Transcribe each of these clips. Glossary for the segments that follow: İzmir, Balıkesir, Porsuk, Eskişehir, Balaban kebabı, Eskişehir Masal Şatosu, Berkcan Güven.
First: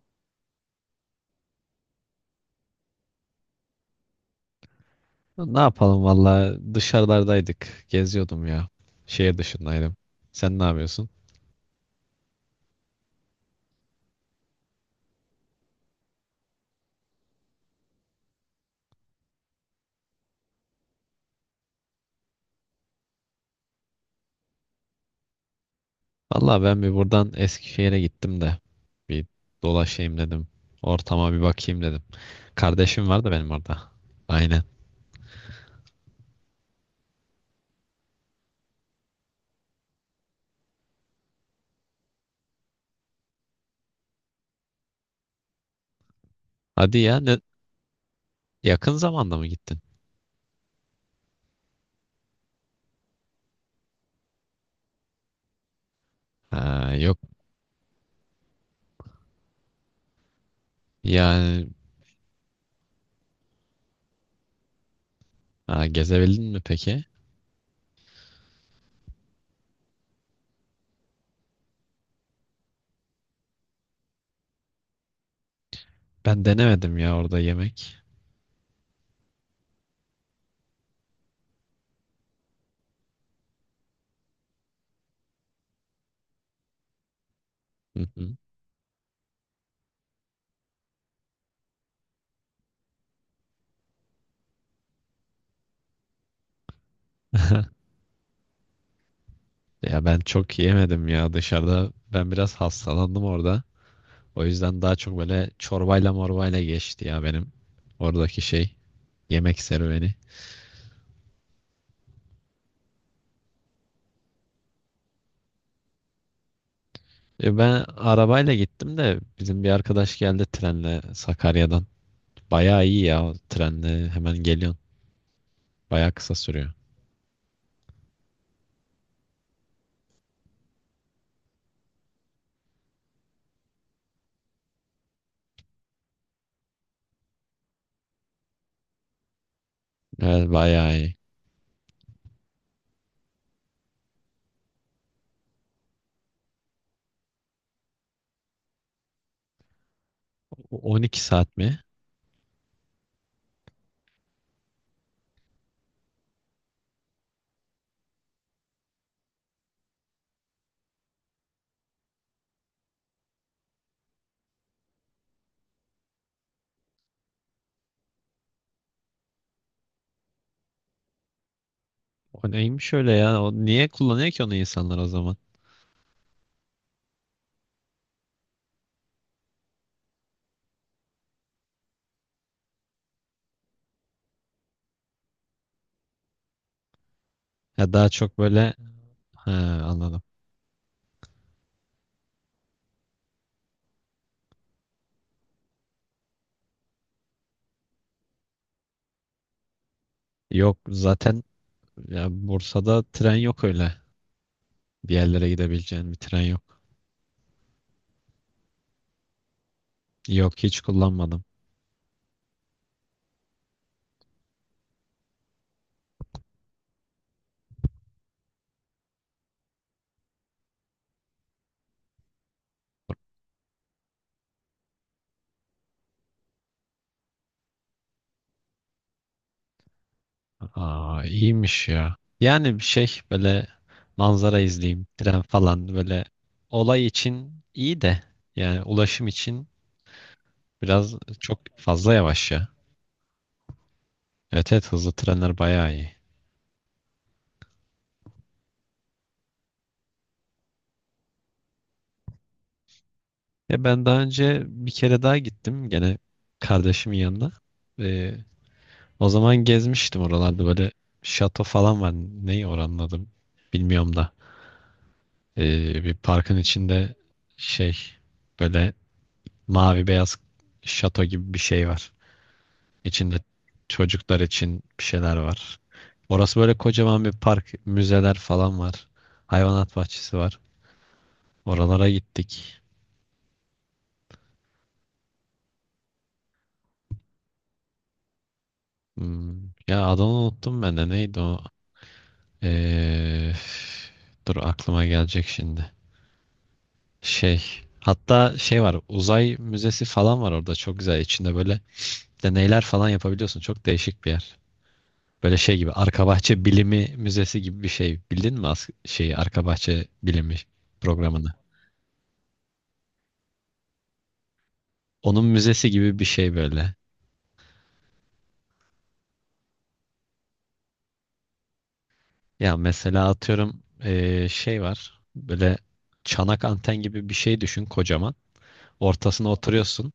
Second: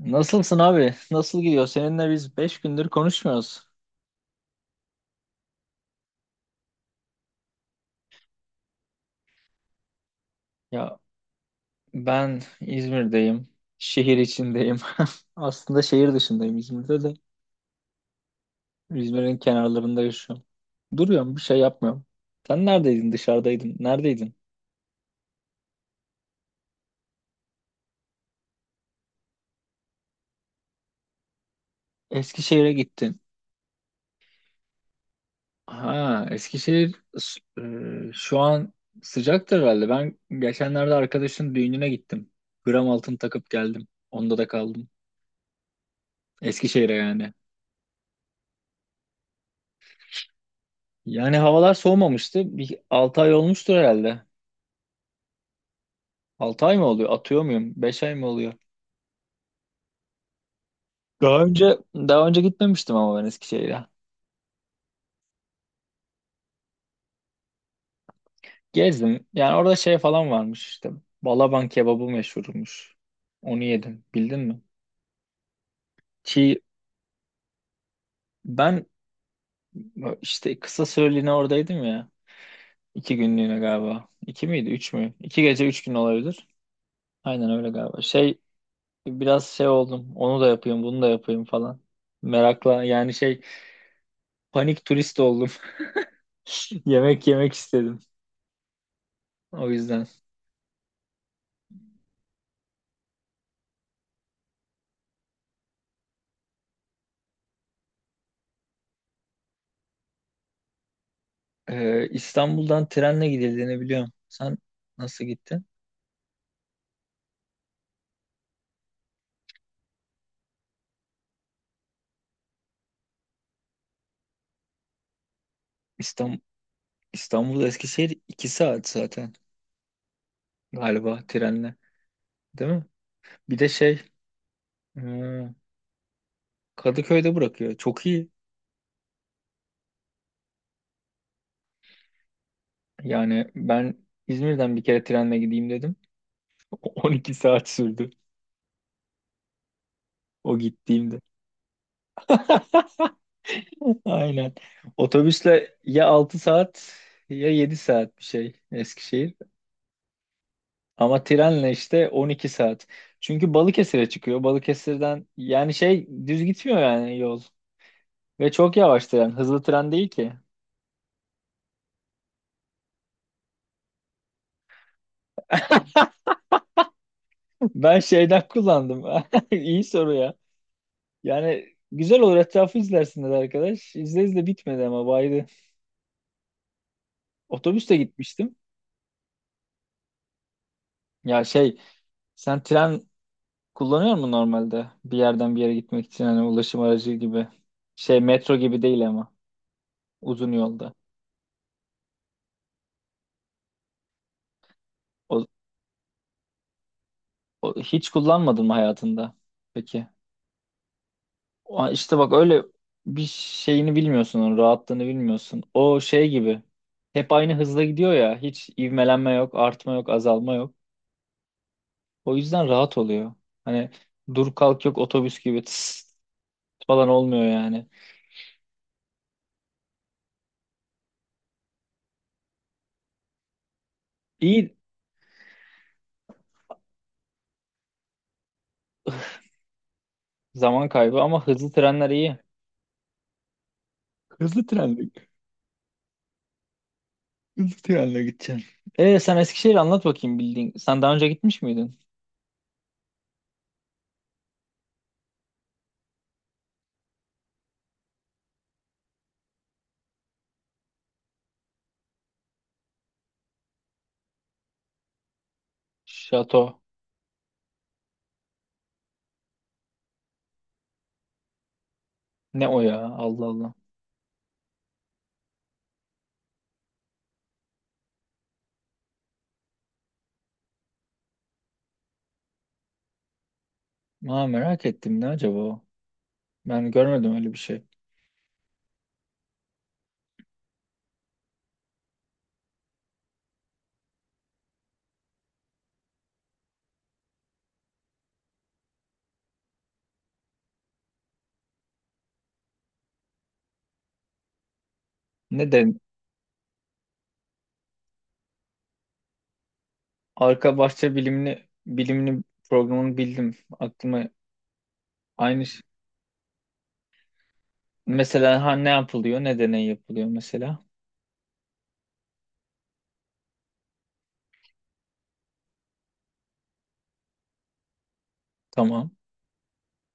Nasılsın abi? Nasıl gidiyor? Seninle biz 5 gündür konuşmuyoruz. Ne yapalım valla dışarılardaydık. Geziyordum ya. Şehir dışındaydım. Sen ne Ya, yapıyorsun? ben İzmir'deyim. Şehir içindeyim. Aslında şehir dışındayım İzmir'de de. İzmir'in kenarlarında yaşıyorum. Duruyorum, bir şey yapmıyorum. Sen neredeydin? Dışarıdaydın. Neredeydin? Valla ben bir buradan Eskişehir'e gittim de. Bir dolaşayım dedim. Ortama bir bakayım dedim. Eskişehir'e Kardeşim gittin. var da benim orada. Aynen. Ha, şu an sıcaktır herhalde. Ben geçenlerde arkadaşın düğününe gittim. Gram altın takıp geldim. Onda da kaldım. Eskişehir'e Hadi ya yani. ne- Yakın zamanda mı gittin? Yani havalar soğumamıştı. Bir 6 ay olmuştur herhalde. 6 ay mı Ha, oluyor? yok Atıyor muyum? 5 ay mı oluyor? Daha yani önce daha önce gitmemiştim ama ben Eskişehir'e. Ha, Gezebildin mi peki? Gezdim. Yani orada şey falan varmış işte. Balaban kebabı meşhurmuş. Onu yedim. Bildin mi? Ben Çiğ denemedim ya orada yemek. ben işte kısa süreliğine oradaydım ya. İki günlüğüne galiba. İki miydi? Üç mü? İki gece üç gün olabilir. Aynen öyle Hı galiba. hı. Şey, biraz şey oldum. Onu da yapayım, bunu da yapayım falan. Merakla yani şey, panik turist oldum. Yemek yemek istedim. O Ya yüzden. ben çok yemedim ya dışarıda. Ben biraz hastalandım orada. O yüzden daha çok böyle çorbayla morbayla geçti ya benim oradaki şey yemek serüveni. İstanbul'dan trenle gidildiğini biliyorum. Sen nasıl gittin? E ben arabayla gittim de bizim bir arkadaş geldi trenle Sakarya'dan. Bayağı iyi ya o trenle hemen geliyorsun. Bayağı kısa İstanbul, sürüyor. İstanbul Eskişehir 2 saat zaten galiba trenle. Değil mi? Bir de şey, e, Kadıköy'de bırakıyor. Çok iyi. Evet bayağı iyi. Yani ben İzmir'den bir kere trenle gideyim dedim. 12 saat sürdü o gittiğimde. 12 saat mi? Aynen. Otobüsle ya 6 saat ya 7 saat bir şey Eskişehir. Ama trenle işte 12 saat. Çünkü Balıkesir'e çıkıyor. Balıkesir'den yani şey düz gitmiyor yani yol. Ve çok yavaş tren. Hızlı tren değil ki. O neymiş öyle ya? O niye kullanıyor ki onu insanlar o zaman? Ben şeyden kullandım. İyi soru ya. Yani güzel olur etrafı izlersiniz arkadaş. İzle izle bitmedi ama baydı. Ya Otobüste daha çok gitmiştim. böyle ha, Anladım. Ya şey, sen tren kullanıyor musun normalde? Bir yerden bir yere gitmek için hani ulaşım aracı gibi. Şey metro gibi değil ama uzun Yok yolda. zaten ya Bursa'da tren yok öyle. Bir O, yerlere gidebileceğin bir tren yok. Hiç kullanmadın mı hayatında? Peki. Yok hiç kullanmadım. Aa, İşte bak öyle bir şeyini bilmiyorsun, onun rahatlığını bilmiyorsun. O şey gibi hep aynı hızla gidiyor ya. Hiç ivmelenme yok, artma yok, azalma yok. O yüzden rahat oluyor. Hani dur kalk yok, otobüs gibi tıs falan olmuyor yani. Aa, iyiymiş ya. Yani bir şey böyle manzara İyi, izleyeyim, tren falan böyle olay için iyi de yani ulaşım için zaman biraz kaybı ama çok hızlı trenler fazla iyi. yavaş ya. Hızlı Evet evet trenle, hızlı trenler bayağı iyi. hızlı trenle gideceksin. Sen Eskişehir anlat bakayım bildiğin. Sen daha önce gitmiş miydin? Ya ben daha önce bir kere daha gittim gene kardeşimin yanına. Ee, O zaman gezmiştim oralarda böyle şato falan var. Neyi oranın adı bilmiyorum da. Bir parkın Şato. içinde şey böyle mavi beyaz şato gibi bir şey var. Ne o ya? İçinde Allah Allah. çocuklar için bir şeyler var. Orası böyle kocaman bir park, müzeler falan var. Hayvanat bahçesi var. Oralara gittik. Aa, merak ettim ne acaba o? Ben görmedim öyle bir şey. Hmm, ya adını unuttum ben de. Neydi o? Ee, Dur aklıma gelecek şimdi. Şey, hatta şey var. Uzay müzesi falan var orada. Çok güzel. İçinde böyle deneyler falan yapabiliyorsun. Çok değişik bir yer. Böyle Ne şey gibi de arka bahçe bilimi müzesi gibi bir şey. Bildin mi şeyi arka bahçe bilimi arka bahçe programını? bilimini programını bildim. Aklıma Onun aynı müzesi gibi bir şey böyle. mesela ha ne yapılıyor, ne deney yapılıyor mesela. Ya mesela atıyorum şey var. Böyle çanak anten gibi bir şey düşün kocaman. Tamam. Ortasına oturuyorsun.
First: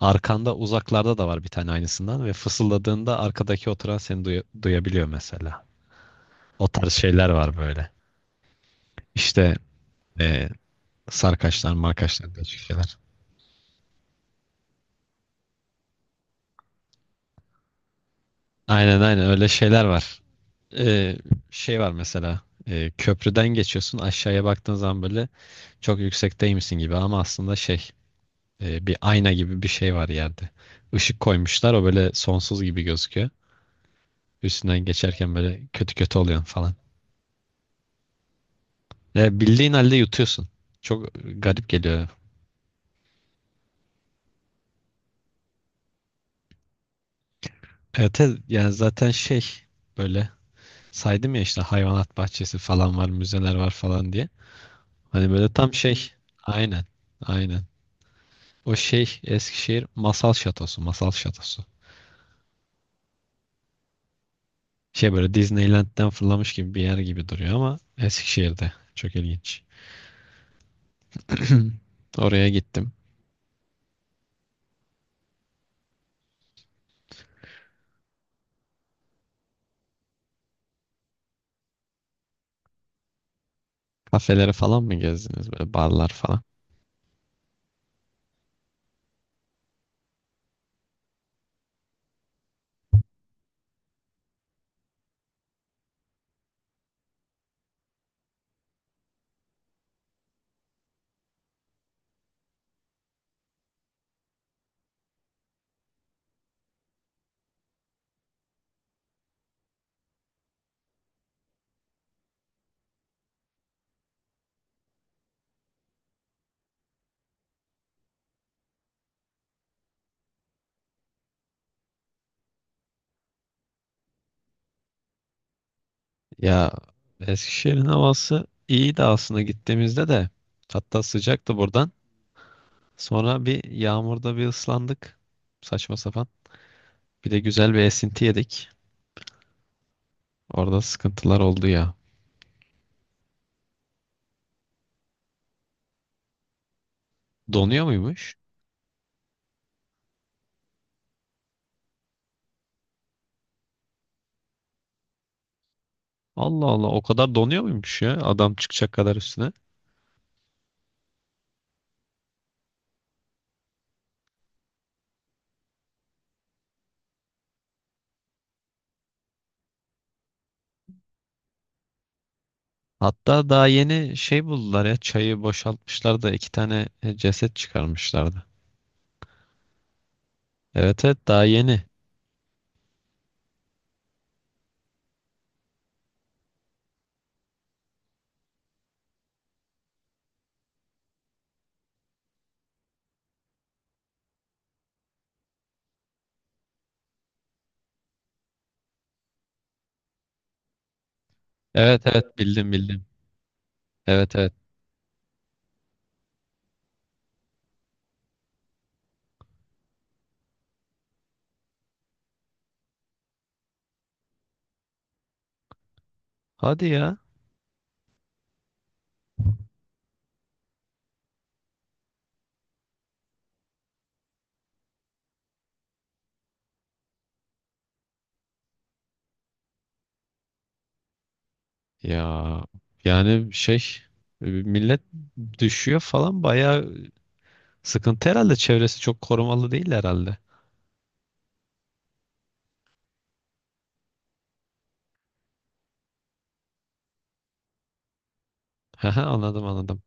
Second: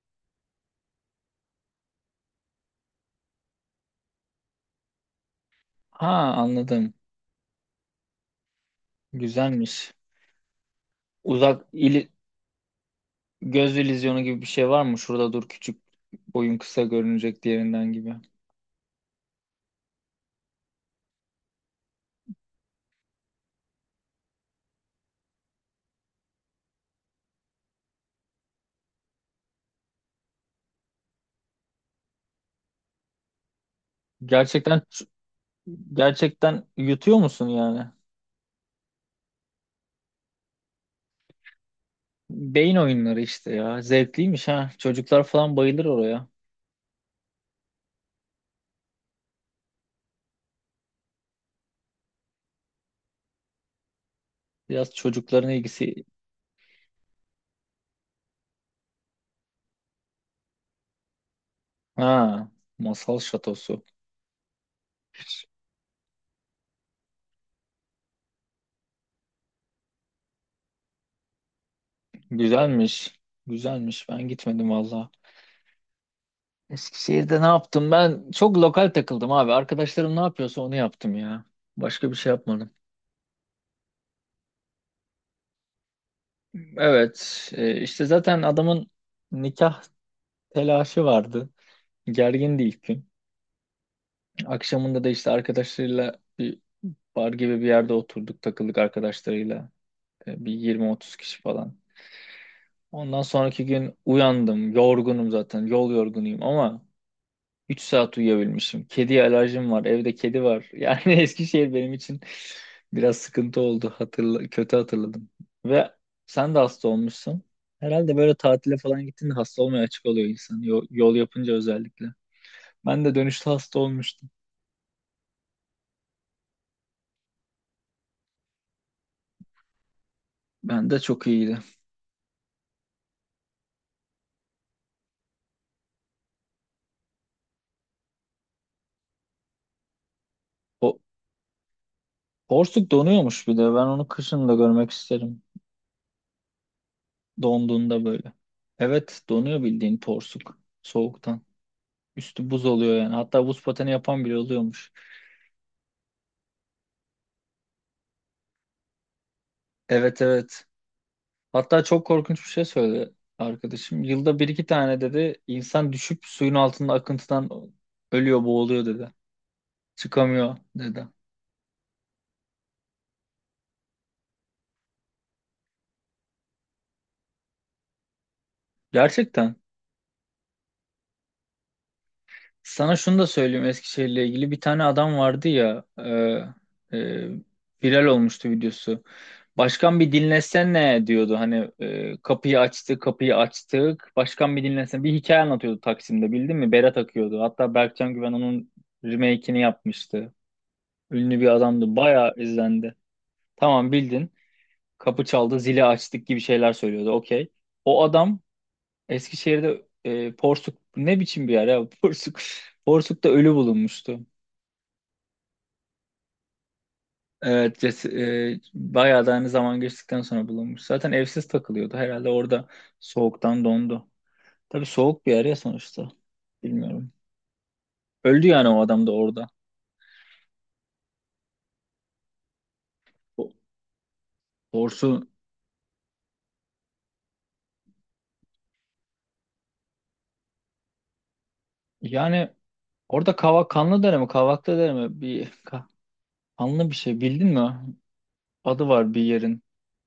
Arkanda uzaklarda da var bir tane aynısından ve fısıldadığında arkadaki oturan seni duyabiliyor mesela. Ha, O anladım. tarz şeyler var böyle. İşte Güzelmiş. eee Uzak sarkaçlar, ili, markaçlar diye şeyler. göz illüzyonu gibi bir şey var mı? Şurada dur, küçük boyun kısa görünecek diğerinden gibi. Aynen aynen öyle şeyler var. Eee, Şey var mesela. Köprüden geçiyorsun aşağıya baktığın zaman böyle çok yüksekteymişsin gibi ama aslında şey bir ayna gibi bir şey var yerde. Işık koymuşlar o böyle sonsuz gibi gözüküyor. Gerçekten Üstünden geçerken böyle kötü kötü oluyor gerçekten falan. yutuyor musun yani? Ve bildiğin halde yutuyorsun. Çok garip geliyor. Beyin oyunları işte ya. Zevkliymiş ha. Çocuklar falan bayılır oraya. Evet, evet, yani zaten şey böyle saydım ya işte hayvanat bahçesi falan var, müzeler var falan diye. Biraz Hani çocukların böyle tam ilgisi. şey. Aynen. Aynen. O şey Eskişehir Masal Şatosu, Masal Şatosu. Ha, masal şatosu. Şey böyle Disneyland'den fırlamış gibi bir yer gibi duruyor ama Eskişehir'de. Çok ilginç. Oraya gittim. Güzelmiş. Güzelmiş. Ben gitmedim valla. Eskişehir'de ne yaptım? Ben çok lokal takıldım abi. Arkadaşlarım ne yapıyorsa onu yaptım ya. Başka bir şey yapmadım. Kafeleri falan mı gezdiniz böyle barlar falan? Evet. İşte zaten adamın nikah telaşı vardı. Gergindi ilk gün. Akşamında da işte arkadaşlarıyla bir bar gibi bir yerde oturduk. Takıldık arkadaşlarıyla. Bir 20-30 kişi falan. Ondan sonraki gün uyandım. Yorgunum zaten. Yol yorgunuyum ama 3 saat uyuyabilmişim. Kediye alerjim var. Evde kedi var. Yani Eskişehir benim için biraz sıkıntı oldu. Hatırla, kötü hatırladım. Ve sen de hasta olmuşsun. Herhalde böyle tatile falan gittiğinde hasta olmaya açık oluyor insan. Yol yapınca özellikle. Ben de dönüşte hasta olmuştum. Ya Eskişehir'in havası iyiydi aslında gittiğimizde de. Ben de Hatta çok iyiydi. sıcaktı buradan. Sonra bir yağmurda bir ıslandık. Saçma sapan. Bir de güzel bir esinti yedik. Orada O, sıkıntılar oldu ya. Porsuk donuyormuş bir de. Ben onu kışın da görmek isterim. Donuyor Donduğunda böyle. muymuş? Evet donuyor bildiğin porsuk. Soğuktan. Üstü buz oluyor yani. Hatta buz pateni yapan bile oluyormuş. Allah Allah, o kadar donuyor muymuş ya adam çıkacak kadar üstüne. Evet evet. Hatta çok korkunç bir şey söyledi arkadaşım. Yılda bir iki tane dedi insan düşüp suyun altında akıntıdan ölüyor, boğuluyor dedi. Çıkamıyor dedi. Hatta daha yeni şey buldular ya çayı boşaltmışlar da iki tane ceset çıkarmışlardı. Gerçekten. Evet evet daha yeni. Sana şunu da söyleyeyim Eskişehir'le ilgili. Bir tane adam vardı ya, viral olmuştu videosu. Başkan bir dinlesene diyordu. Hani kapıyı açtı, kapıyı açtık. Başkan bir dinlesene. Bir hikaye anlatıyordu Taksim'de, bildin mi? Bere takıyordu. Hatta Berkcan Güven onun remake'ini yapmıştı. Ünlü bir adamdı. Evet Bayağı evet bildim izlendi. bildim. Tamam bildin. Evet evet. Kapı çaldı, zili açtık gibi şeyler söylüyordu. Okey. O adam Eskişehir'de Porsuk ne biçim bir yer ya? Porsuk. Porsuk'ta ölü bulunmuştu. Hadi ya. Evet, bayağı da hani zaman geçtikten sonra bulunmuş. Zaten evsiz takılıyordu. Herhalde orada soğuktan dondu. Tabii soğuk bir yer ya sonuçta. Bilmiyorum. Öldü yani o adam da orada. Ya O- yani şey millet Doğrusu düşüyor falan bayağı sıkıntı herhalde. Çevresi çok korumalı değil herhalde. yani orada kavak kanlı dere mi kavaklı dere mi bir kanlı bir şey bildin mi? Adı var Haha, bir yerin. anladım anladım.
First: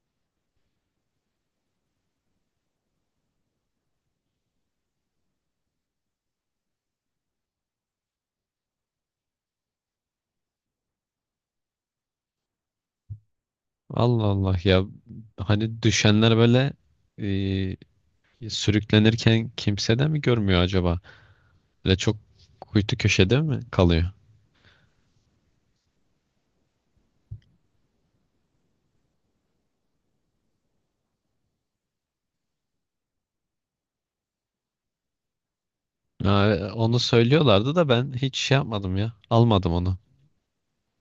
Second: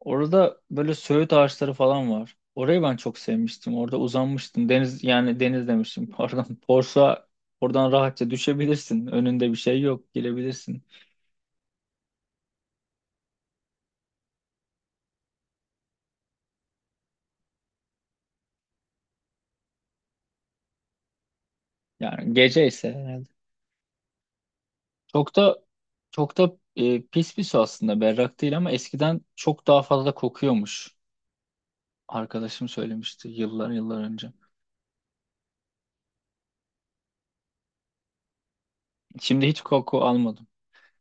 Orada böyle söğüt ağaçları falan var. Orayı ben çok sevmiştim. Orada uzanmıştım. Deniz yani deniz demiştim pardon. Borsa oradan rahatça düşebilirsin. Önünde bir şey yok. Girebilirsin. Allah Allah ya, hani düşenler böyle sürüklenirken kimse de mi görmüyor acaba? Böyle çok Yani gece ise kuytu herhalde. köşede mi kalıyor? Çok da çok da pis bir su aslında, berrak değil, ama eskiden çok daha fazla kokuyormuş. Arkadaşım söylemişti yıllar önce. Ha, onu söylüyorlardı da ben hiç şey yapmadım ya. Şimdi hiç Almadım onu. koku almadım.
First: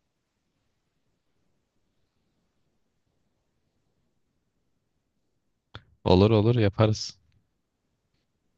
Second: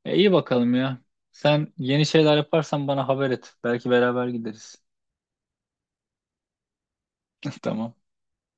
İyi bakalım ya. Sen yeni şeyler yaparsan bana haber et. Belki beraber gideriz. Olur olur yaparız. Tamam.